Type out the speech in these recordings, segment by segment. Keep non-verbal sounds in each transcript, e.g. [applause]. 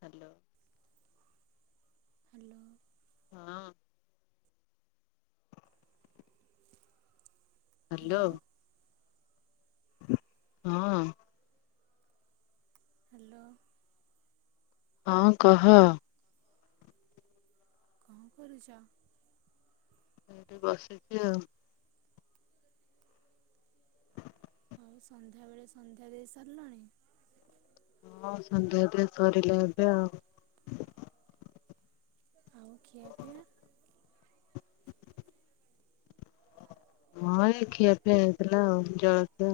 Hello. Hello. ହଁ। Hello. ହଁ। Hello. ହଁ କହ? କଣ କରୁଛ? ସେଠି ବସିଛି ଆଉ। ଆଉ ସନ୍ଧ୍ୟାବେଳେ ସନ୍ଧ୍ୟା ଦେଇ ସାରିଲଣି? ହଁ ସନ୍ଧ୍ୟା ଏବେ ସରିଲେ ଏବେ ଆଉ। ଆଉ ଖିଆ ପିଆ? ହଁ ଏଇ ଖିଆପିଆ ହେଇଥିଲା ଆଉ ଜଳକ୍ଷା।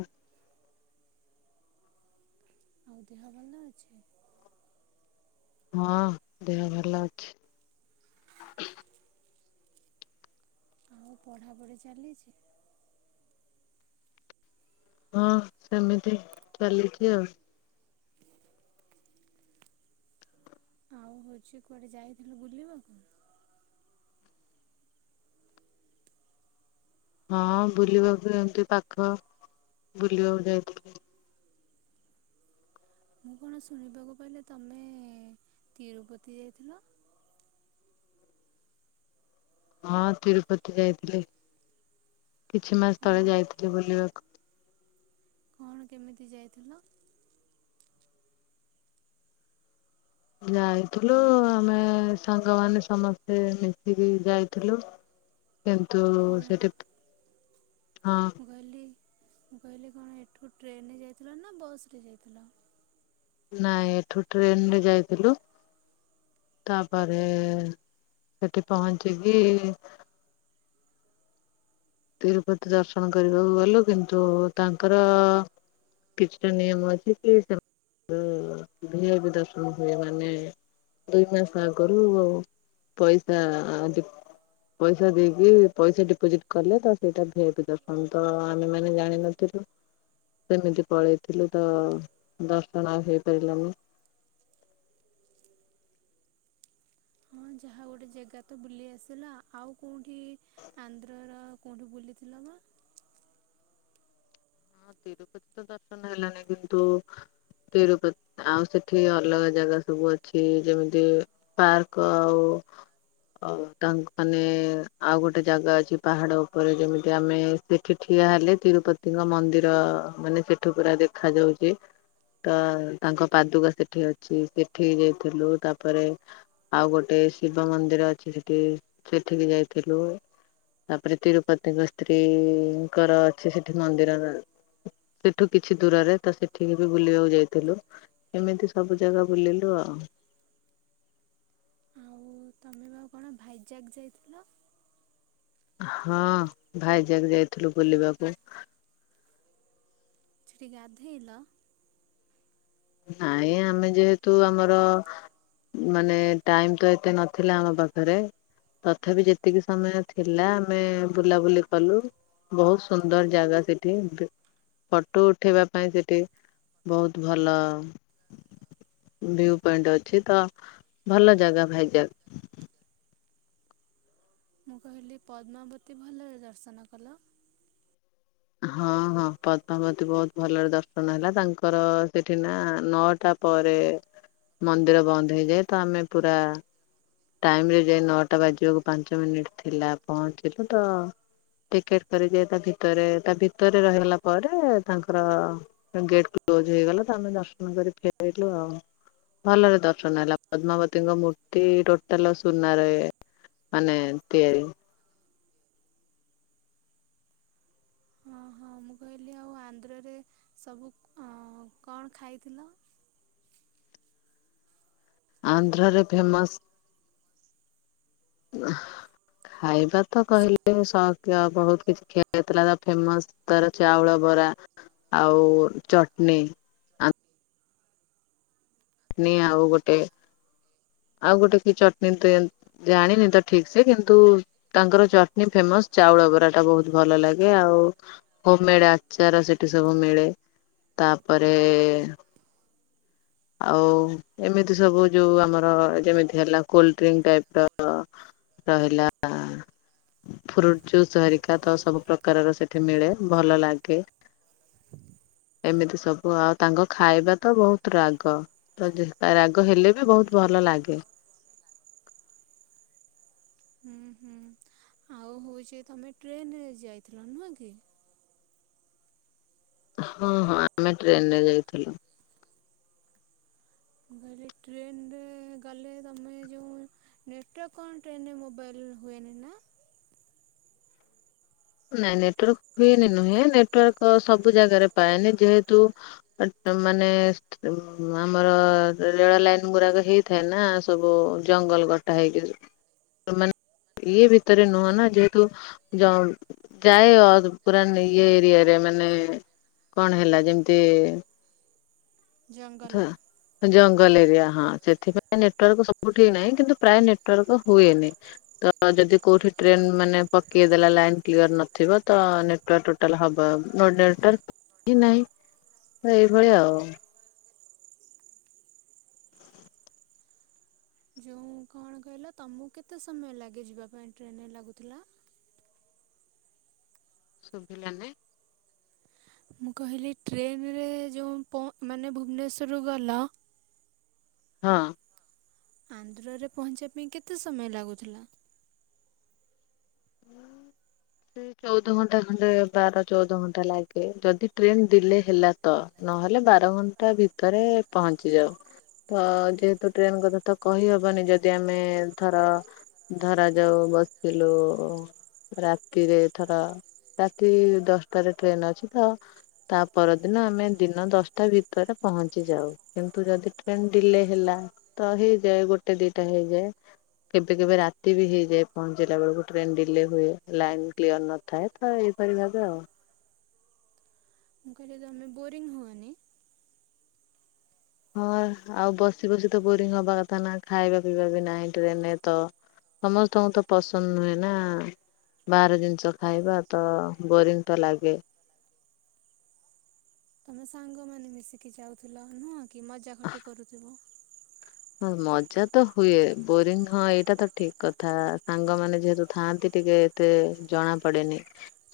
ଆଉ ଦେହ ଭଲ ଅଛି। ହଁ ଦେହ ଭଲ ଅଛି। ଆଉ ପଢ଼ାପଢ଼ି ଚାଲିଛି? ହଁ ସେମିତି ଚାଲିଛି ଆଉ। ହଉ ହଉଛି କୁଆଡେ ଯାଇଥିଲ ବୁଲିବାକୁ? ହଁ ବୁଲିବାକୁ ଏମତି ପାଖ ବୁଲିବାକୁ ଯାଇଥିଲି। ମୁଁ କଣ ଶୁଣିବାକୁ ପାଇହିଲି ତମେ ତିରୁପତି ଯାଇଥିଲ। ହଁ ତିରୁପତି ଯାଇଥିଲି। କିଛି ମାସ କ'ଣ ତଳେ ଯାଇଥିଲି ବୁଲିବା କଣ କେମିତି ଯାଇଥିଲ? ଯାଇଥିଲୁ ଆମେ ସାଙ୍ଗମାନେ ସମସ୍ତେ ମିଶିକି ଯାଇଥିଲୁ। ହ କିନ୍ତୁ ସେଠି ହଁ। ମୁଁ କହିଲି ମୁଁ କହିଲି କଣ ଏଠୁ ଟ୍ରେନେ ଯାଇଥିଲ ନା ବସ୍ରେ ଯାଇଥିଲ? ନାଇଁ ଏଠୁ ଟ୍ରେନ ରେ ଯାଇଥିଲୁ। ତାପରେ ସେଠି ପହଞ୍ଚିକି ତିରୁପତି ଦର୍ଶନ କରିବାକୁ ଗଲୁ କିନ୍ତୁ ତାଙ୍କର କିଛିଟା ନିୟମ ଅଛି କି ସେମାନ [unintelligible] ଦର୍ଶନ ହୁଏ ମାନେ ଦୁଇ ମାସ ଆଗରୁ ଆଉ ପଇସା ପଇସା ଦେଇକି, ପଇସା ଡିପୋଜିଟ୍ କଲେ ତ ସେଇଟା ଭି ଆଇ ପି ଦର୍ଶନ, ତ ଆମେ ମାନେ ଜାଣିିନଥିଲୁ ସେମିତି ପଳେଇଥିଲୁ ତ ଦର୍ଶନ ଆଉ ହେଇପାରିଲାନି। ହଁ ଯାହା ଗୋଟେ ଜାଗା ତ ବୁଲି ଆସିଲା ଆଉ କୋଉଠି ଆନ୍ଧ୍ରର କେଉଁଠୁ ବୁଲିଥିଲା ନା? ହଁ ତିରୁପତି ତ ଦର୍ଶନ ହେଲାନି କିନ୍ତୁ ତିରୁପତି ଆଉ ସେଠି ଅଲଗା ଜାଗା ସବୁ ଅଛି ଯେମିତି ପାର୍କ ଆଉ ଆଉ ତାଙ୍କ ମାନେ ଆଉ ଗୋଟେ ଜାଗା ଅଛି ପାହାଡ ଉପରେ ଯେମିତି ଆମେ ସେଠି ଠିଆ ହେଲେ ତିରୁପତିଙ୍କ ମନ୍ଦିର ମାନେ ସେଠୁ ପୁରା ଦେଖାଯାଉଛି। ତ ତାଙ୍କ ପାଦୁକା ସେଠି ଅଛି। ସେଠି ଯାଇଥିଲୁ ତାପରେ ଆଉ ଗୋଟେ ଶିବ ମନ୍ଦିର ଅଛି ସେଠି ସେଠିକି ଯାଇଥିଲୁ। ତାପରେ ତିରୁପତିଙ୍କ ସ୍ତ୍ରୀଙ୍କର ଅଛି ସେଠି ମନ୍ଦିର। ସେଠୁ କିଛି ଦୂରରେ ତ ସେଠିକି ବି ବୁଲିବାକୁ ଯାଇଥିଲୁ ଏମିତି ସବୁ ଜାଗା ବୁଲିଲୁ ଆଉ। ଆଉ ତମେ ବା କଣ ଭାଇଜାକ୍ ଯାଇଥିଲ? ହଁ ଭାଇ ଯାକ ଯାଇଥିଲୁ ବୁଲିବାକୁ। ସେଠି ଗାଧେଇ ଲ? ନାଇଁ ଆମେ ଯେହେତୁ ଆମର। ମାନେ ଟାଇମ ତ ଏତେ ନଥିଲା ଆମ ପାଖରେ। ତଥାପି ଯେତିକି ସମୟ ଥିଲା ଆମେ ବୁଲାବୁଲି କଲୁ। ବହୁତ ସୁନ୍ଦର ଜାଗା ସେଠି। ଫଟୋ ଉଠେଇବା ପାଇଁ ସେଠି ବହୁତ ଭଲ। ଭୁ ପଏଣ୍ଟ ଅଛି ତ ଭଲ ଜାଗା ଭାଇଯାକ୍। ମୁଁ କହିଲି ପଦ୍ମାବତୀ ଭଲରେ ଦର୍ଶନ କଲ। ହଁ ହଁ ପଦ୍ମାବତୀ ବହୁତ ଭଲରେ ଦର୍ଶନ ହେଲା ତାଙ୍କର ସେଠି ନା ନଅଟା ପରେ ମନ୍ଦିର ବନ୍ଦ ହେଇଯାଏ ତ ଆମେ ପୁରା ଟାଇମ ରେ ଯାଇଏ ନଅଟା ବାଜିବାକୁ ପାଞ୍ଚ ମିନିଟ ଥିଲା ପହଞ୍ଚିଲୁ ତ ଟିକେଟ କରିଦିଏ ତା ଭିତରେ ତା ଭିତରେ ରହିଲା ପରେ ତାଙ୍କର ଗେଟ୍ କ୍ଲୋଜ ହେଇଗଲା ତ ଆମେ ଦର୍ଶନ କରି ଫେରାଇଲୁ ଆଉ। ଭଲରେ ଦର୍ଶନ ହେଲା ପଦ୍ମାବତୀଙ୍କ ମୂର୍ତ୍ତି ଟୋଟାଲ ସୁନାରେ ମାନେ ତିଆରି। ହଁ ହଁ ମୁଁ କହିଲି ଆଉ ଆନ୍ଧ୍ରରେ ସବୁ କଣ ଖାଇଥିଲ? ଆନ୍ଧ୍ରାରେ ଫେମସ ଖାଇବା ତ ସେ କହିଲେ ସ ବହୁତ କିଛି ଖିଆ ହେଇଥିଲା ତ ଫେମସ ତାର ଚାଉଳ ବରା। ଆଉ ଚଟଣିୀ। ଚଟନୀ ଆଉ ଗୋଟେ ଆଉ ଗୋଟେ ତ ଚଟଣିୀ ଦିଅ ଜାଣିନି ତ ଠିକ ସେ କିନ୍ତୁ ତାଙ୍କର ଚଟନୀ ଫେମସ ଚାଉଳ ବରା ଟା ବହୁତ ଭଲ ଲାଗେ ଆଉ ହୋମ ମେଡ ଆଚାର ସେଠି ସବୁ ମିଳେ ତାପରେ ଆଉ ଏମିତି ସବୁ ଯୋଉ ଆମର ଯେମିତି ହେଲା କୋଲ ଡ୍ରିଙ୍କ ଟାଇପ ର। ରହିଲା। ଫ୍ରୁଟ ଜୁସ୍ ହରିକା ତ ସବୁ ପ୍ରକାରର ସେଠି ମିଳେ ଭଲ ଲାଗେ। ଏମିତି ସବୁ ଆଉ ତାଙ୍କ ଖାଇବା ତ ବହୁତ ରା ତ ରାଗ ହେଲେ ବି ବହୁତ ଭଲ ଲାଗେ। ହୁଁ ହୁଁ ଆଉ ହଉଛି ତମେ ଟ୍ରେନରେ ଯାଇଥିଲ ନୁହଁ କି? ହଁ ହଁ ଆମେ ଟ୍ରେନରେ ଯାଇଥିଲୁ। ମୁଁ କହିଲି ଟ୍ରେନରେ ଗଲେ ତମେ ଯେଉଁ ନେଟକଣ୍ ଟନେ ମୋବାଇଲ ହୁଇନା। ନାଇଁ ନେଟୱାର୍କ ହୁଏନି ନୁହେଁ ନେଟୱାର୍କ ସବୁ ଜାଗାରେ ପାଏନି ଯେହେତୁ ମାନେ ଆମର ରେଳ ଲାଇନ ଗୁଡାକ ହେଇଥାଏ ନା ସବୁ ଜଙ୍ଗଲ କଟା ହେଇକି। ମାନେ ଇଏ ଭିତରେ ନୁହଁ ନା ଯେହେତୁ ଯାଏ ପୁର ଇଏ ଏରିଆ ରେ ମାନେ କଣ ହେଲା ଯେମିତି ଜଙ୍ଗଲ। ଧ- ଜଙ୍ଗଲ ଏରିଆ ହଁ ସେଥିପାଇଁ ନେଟୱାର୍କ ସବୁଠିକ ନାହିଁ କିନ୍ତୁ ପ୍ରାୟ ନେଟୱାର୍କ ହୁଏନି। ତ ଯଦି କୋଉଠି ଟ୍ରେନ ମାନେ ପକେଇ ଦେଲା ଲାଇନ କ୍ଲିୟର ନଥିବ ତ ଟୋଟାଲ ହବ ଦେଢଟା ନାହିଁ ଏଇଭଳି ଆଉ। ଯେଉଁ କଣ କହିଲା ତମକୁ କେତେ ସମୟ ଲାଗେ ଯିବା ପାଇଁ ଟ୍ରେନ୍ରେ ଲାଗୁଥିଲା। ଶୁଭିଲାନି। ମୁଁ କହିଲି ଟ୍ରେନରେ ଯେଉଁ ମାନେ ଭୁବନେଶ୍ୱରରୁ ଗଲ। ହଁ। ଆନ୍ଧ୍ରରେ ପହଞ୍ଚିବା ପାଇଁ କେତେ ସମୟ ଲାଗୁଥିଲା? [inaudible] ସେ ଚଉଦ ଘଣ୍ଟା ଖଣ୍ଡେ ବାର ଚଉଦ ଘଣ୍ଟା ଲାଗେ ଯଦି ଟ୍ରେନ ଡିଲେ ହେଲା ତ ନହେଲେ ବାର ଘଣ୍ଟା ଭିତରେ ପହଞ୍ଚି ଯାଉ। ତ ଯେହେତୁ ଟ୍ରେନ କଥା ତ କହିହବନି ଯଦି ଆମେ ଧର ଧରା ଯାଉ ବସିଲୁ ଓ ରାତିରେ ଥର ରାତି ଦଶଟାରେ ଟ୍ରେନ ଅଛି ତ ତା ପରଦିନ ଆମେ ଦିନ ଦଶଟା ଭିତରେ ପହଞ୍ଚି ଯାଉ। କିନ୍ତୁ ଯଦି ଟ୍ରେନ ଡିଲେ ହେଲା ତ ହେଇଯାଏ ଗୋଟେ ଦିଟା ହେଇଯାଏ। କେବେ କେବେ ରାତି ବି ହେଇଯାଏ ପହଞ୍ଚିଲା ବେଳକୁ। ଟ୍ରେନ ଡିଲେ ହୁଏ ଲାଇନ କ୍ଲିୟର ନଥାଏ ତ ଏଇପରି ଭାବେ ଆଉ। ମୁଁ କହିଲି ତମେ ବୋରିଙ୍ଗ ହୁଅନି। ହଁ ଆଉ ବସି ବସି ତ ବୋରିଂ ହବା କଥା ନା ଖାଇବା ପିଇବା ବି ନାହିଁ ଟ୍ରେନରେ ତ ସମସ୍ତଙ୍କୁ ତ ପସନ୍ଦ ନୁହେଁ ନା। ବାହାର ଜିନିଷ ଖାଇବା ତ ବୋରିଂ ତ ଲାଗେ। ତମେ ସାଙ୍ଗମାନେ ମିଶିକି ଯାଉଥିଲ ନୁହଁ କି ମଜା ଖଟି କରୁଥିବ। ହଁ ମଜା ତ ହୁଏ। ବୋରିଂ ହଁ ଏଇଟା ତ ଠିକ କଥା ସାଙ୍ଗମାନେ ଯେହେତୁ ଥାଆନ୍ତି ଟିକେ ତେ ଜଣା ପଡେନି।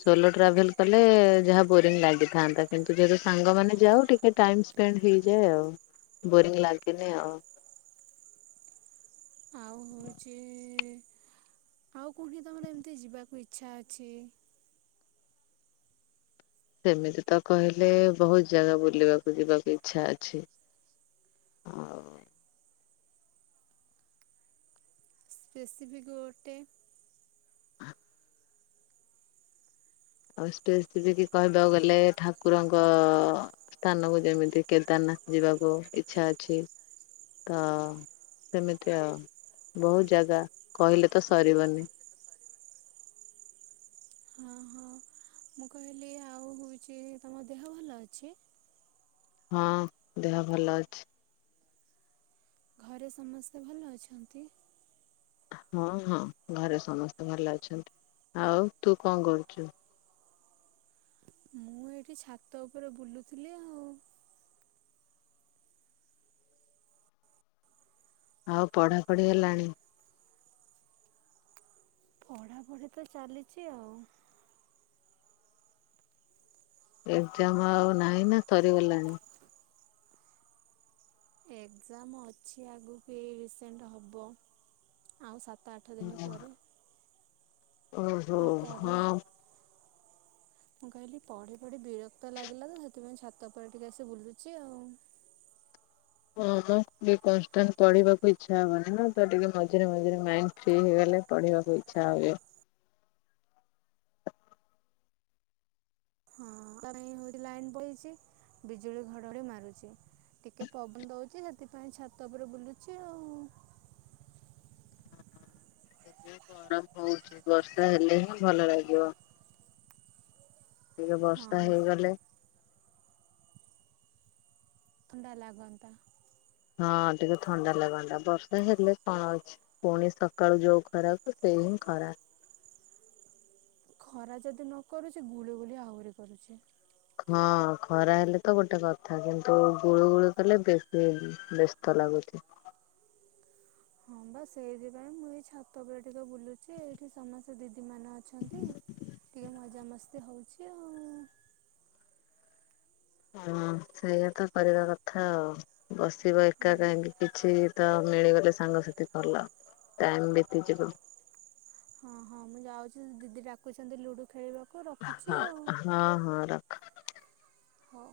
ସୋଲୋ ଟ୍ରାଭେଲ କଲେ ଯାହା ବୋରିଂ ଲାଗିଥାନ୍ତା କିନ୍ତୁ ଯେହେତୁ ସାଙ୍ଗମାନେ ଯାଉ ଟିକେ ଟାଇମ୍ସ ଦେନ ହେଇଯାଏ ଆଉ ବୋରିଂ ଲାଗେନି ଆଉ। ହୋଉଛି ଆଉ କୋଉଠି ତମର ଏମିତି ଯିବାକୁ ଇଚ୍ଛା ଅଛି? ସେମିତି ତ କହିଲେ ବହୁତ ଜାଗା ବୁଲିବାକୁ ଯିବାକୁ ଇଚ୍ଛା ଅଛି। ଆଉ ସ୍ପେସିଫିକ୍ ଗୋଟେ ଆଉ ସ୍ପେସିଫିକ କହିବାକୁ ଗଲେ ଠାକୁରଙ୍କ ସ୍ଥାନକୁ ଯେମିତି କେଦାରନାଥ ଯିବାକୁ ଇଚ୍ଛା ଅଛି। ତ ସେମିତି ଆଉ ବହୁତ ଜାଗା କହିଲେ ତ ସରିବନି। ହଁ ହଁ ମୁଁ କହିଲି ଆଉ କହୁଛି ତମ ଦେହ ଭଲ ଅଛି। ହଁ ଦେହ ଭଲ ଅଛି। ଘରେ ସମସ୍ତେ ଭଲ ଅଛନ୍ତି? ହଁ ହଁ ଘରେ ସମସ୍ତେ ଭଲ ଅଛନ୍ତି। ଆଉ ତୁ କଣ କରୁଛୁ? ହଁ [inaudible] ମୁଁ ଏଇଠି ଛାତ ଉପରେ ବୁଲୁଥିଲି ଆଉ। ଆଉ ପଢାପଢି ହେଲାଣି? ପଢ଼ାପଢ଼ି ତ ଚାଲିଛି ଆଉ। ଏକ୍ସାମ୍ ଆଉ ନାହିଁ ନା ସରିଗଲାଣି। ଏକ୍ସମ୍ ଅଛି ଆଗକୁ ଏଇ ରିସେଣ୍ଟ ହବ ଆଉ ସାତ ଆଠ ଦିନ ପରେ ଓହୋ ଆଉ ପଢ଼ି ହଁ। ମୁଁ କହିଲି ପଢ଼ି ପଢ଼ି ବିରକ୍ତ ଲାଗିଲା ତ, ସେଥିପାଇଁ ଛାତ ଉପରେ ଟିକେ ଆସି ବୁଲୁଛି ଆଉ। ହଁମ ଟିକେ କନ୍ସ୍ତାଣ୍ଟ ପଢିବାକୁ ଇଚ୍ଛା ହବନି ନା, ତ ଟିକେ ମଝିରେ ମଝିରେ ମାଇଣ୍ଡ ଫ୍ରି ହେଇଗଲେ ପଢିବାକୁ ଇଚ୍ଛା ହୁଏ। ହଁ [unintelligible] ଲାଇନ ପଲେଇଚି ବିଜୁଳି ଘଡଘଡି ମାରୁଛି। ଟିକେ ପବନ ଦଉଚି ସେଥିପାଇଁ ଛାତ ଉପରେ ବୁଲୁଚି ଆଉ। ଗରମ ହଉଛି ବର୍ଷା ହେଲେ ହିଁ ଭଲ ଲାଗିବ। ଟିକେ ବର୍ଷା ହଁ। ହେଇଗଲେ ଥଣ୍ଡା ଲାଗନ୍ତା। ହଁ ଟିକେ ଥଣ୍ଡା ଲାଗନ୍ତା ବର୍ଷା ହେଲେ କଣ ଅଛି। ପୁଣି ସକାଳୁ ଯୋଉ ଖରାକ ସେଇ ହିଁ ଖରା। ଖରା ଯଦି ନ କରୁଛି ଗୁଳୁ ଗୁଲିଆ ଆହୁରି କରୁଛି। ହଁ ଖରା ହେଲେ ତ ଗୋଟେ କଥା କିନ୍ତୁ ଗୁଳୁ ଗୁଳୁ କଲେ ବେଶୀ ବ୍ୟସ୍ତ ଲାଗୁଛି। ହଁ ବା ସେଇଥିପାଇଁ ମୁଁ ଏଇ ଛାତ ଉପରେ ଟିକେ ବୁଲୁଛି ଏଇଠି ସମସ୍ତେ ସେ ଦିଦିମାନେ ଅଛନ୍ତି ଟିକେ ମଜାମସ୍ତି ହେଉଛି ଆଉ। ହଁ ସେଇଆ ତ କରିବା କଥା ଆଉ ବସିବ ହଁ। ଏକା କାହିଁକି। କିଛି ତ ମିଳିବନି ସାଙ୍ଗସାଥି ଭଲ ଟାଇମ ବିତିଯିବ। ହଁ ହଁ ମୁଁ ଯାଉଛି ଦିଦି ଡାକୁଛନ୍ତି ଲୁଡୁ ଖେଳିବାକୁ ରଖୁଛି ହଁ ଆଉ। ହଁ ହଁ ରଖ। ହଉ।